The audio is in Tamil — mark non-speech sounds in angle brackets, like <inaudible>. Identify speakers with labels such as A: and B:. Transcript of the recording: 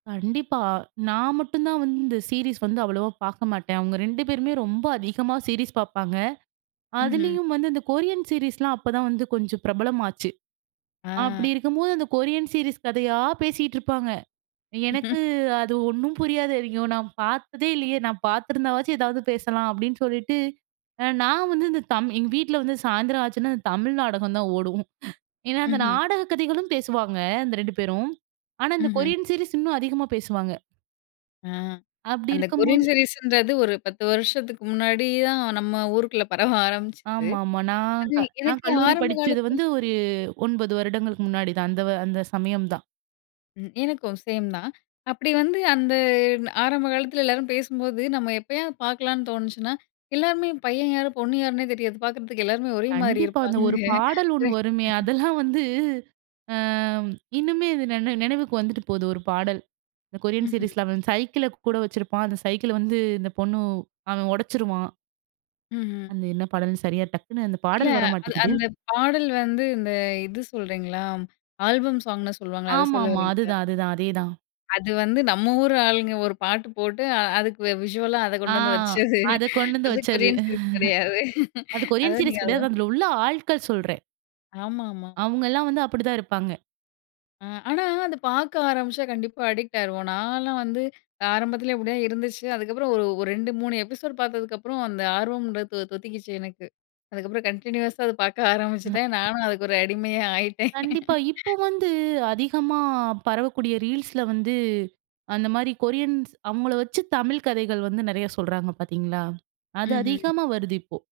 A: கண்டிப்பா. நான் மட்டும் தான் வந்து இந்த சீரிஸ் வந்து அவ்வளவா பாக்க மாட்டேன். அவுங்க 2 பேருமே ரொம்ப அதிகமா சீரிஸ் பாப்பாங்க.
B: ம்ஹ்ம்.
A: அதுலயும் வந்து இந்த கொரியன் சீரிஸ்லாம் அப்ப தான் வந்து கொஞ்சம் பிரபலமாச்சு. அப்பிடி
B: ஆ,
A: இருக்கும்போது அந்த கொரியன் சீரிஸ் கதையா பேசிட்டு இருப்பாங்க. எனக்கு
B: <laughs>
A: அது ஒன்னும் புரியாது. ஐயோ! நான் பாத்ததே இல்லயே! நான் பார்த்துருந்தாவாச்சு எதாவது பேசலாம், அப்பிடின்னு சொல்லிட்டு அ நான் வந்து இந்த தம் எங்க வீட்ல வந்து சாயந்திரம் ஆச்சுன்னா, இந்த தமிழ் நாடகம் தான் ஓடும். ஏன்னா, அந்த
B: ம்ஹ்ம்.
A: நாடகக் கதைகளும் பேசுவாங்க. அந்த 2 பேரும் ஆனா, இந்த
B: ம்ஹ்ம்.
A: கொரியன் சீரிஸ் இன்னும் அதிகமா பேசுவாங்க.
B: ஆ
A: அப்பிடி
B: அந்த கொரியன்
A: இருக்கும்போது
B: சீரிஸ்ன்றது ஒரு 10 வருஷத்துக்கு முன்னாடி தான் நம்ம ஊருக்குள்ள பரவ ஆரமிச்சது.
A: ஆமாமா. நான்
B: அது
A: க நான்
B: எனக்கு
A: கல்லூரி
B: ஆரம்ப
A: படிச்சதுது
B: காலத்தில
A: வந்து ஒரு 9 வருடங்களுக்கு முன்னாடி தான். அந்த வ அந்த சமயம் தான்.
B: ம். எனக்கும் சேம் தான். அப்பிடி வந்து அந்த ஆரம்ப காலத்தில எல்லாரும் பேசும்போது நம்ம எப்பயாவது பாக்கலாம்ன்னு தோணுச்சுனா, எல்லாருமே பையன் யாரு, பொண்ணு யாருன்னே தெரியாது. பாக்குறதுக்கு எல்லோருமே ஒரேமாரி
A: கண்டிப்பா. அந்த
B: இருப்பாங்க.
A: ஒரு பாடல் 1 வருமே!
B: <unintelligible>
A: அதெல்லாம் வந்து இன்னுமே அது நினை நினைவுக்கு வந்துட்டு போகுது ஒரு பாடல். இந்த கொரியன்
B: ம்ஹ்ம்.
A: சீரிஸ்ல அவன் சைக்கிள் கூட வச்சிருப்பான். அந்த சைக்கிள் வந்து இந்த பொண்ணு அவன் உடைச்சிருவான்.
B: ம்ஹ்ம்.
A: அந்த என்ன பாடல்ன்னு சரியா, டக்குனு அந்த
B: இல்ல,
A: பாடல் வர
B: அது
A: மாட்டிக்கிது.
B: அந்த பாடல் வந்து இந்த இது சொல்றீங்களா! ஆல்பம் சாங்ன்னு சொல்லுவாங்களே! அத சொல்ல
A: ஆமாமா.
B: வரீங்களா?
A: அதுதான், அதுதான். அதேதான்.
B: அது வந்து நம்ம ஊர் ஆளுங்க ஒரு பாட்டு போட்டு, அ அதுக்கு விஷுவலா அத
A: ஆ
B: கொண்டு வந்து வச்சது,
A: அத கொண்டு வந்து
B: அது
A: வச்சது
B: கொரியன்ஸ் சீரீஸ் கிடையாது.
A: <laughs> அது
B: அத
A: கொரியன்
B: நீங்க
A: சீரிஸ் கிடையாது.
B: <unintelligible>
A: அதுல உள்ள ஆட்கள் சொல்றேன்.
B: ஆமாமா.
A: அவுங்கலாம் வந்து அப்பிடி தான் இருப்பாங்க.
B: அ ஆனா அத பாக்க ஆரமிச்சா கண்டிப்பா, அடிக்ட் ஆயிருவோம். நான்லாம் வந்து ஆரம்பத்தில இப்பிடிதான் இருந்துச்சு. அதுக்கப்புறம் ஒரு, ஒரு 2, 3 எபிசோடு பாத்ததுக்கு அப்புறம் அந்த ஆர்வம்ன்றது தொ தொத்திக்கிச்சு எனக்கு. அதுக்கப்புறம் கன்டினியூஸா அத பாக்க
A: அ,
B: ஆரமிச்சுட்டேன். நானும் அதுக்கு ஒரு அடிமையா ஆயிட்டேன்
A: கண்டிப்பா. இப்போ
B: <laughs>
A: வந்து அதிகமா பரவக்கூடிய ரீல்ஸ்ல வந்து அந்தமாரி கொரியன்ஸ் அவுங்கள வச்சு, தமிழ் கதைகள் வந்து நெறையா சொல்றாங்க பாத்தீங்களா? அது
B: ம்ஹ்ம்.
A: அதிகமாக வருது இப்போ.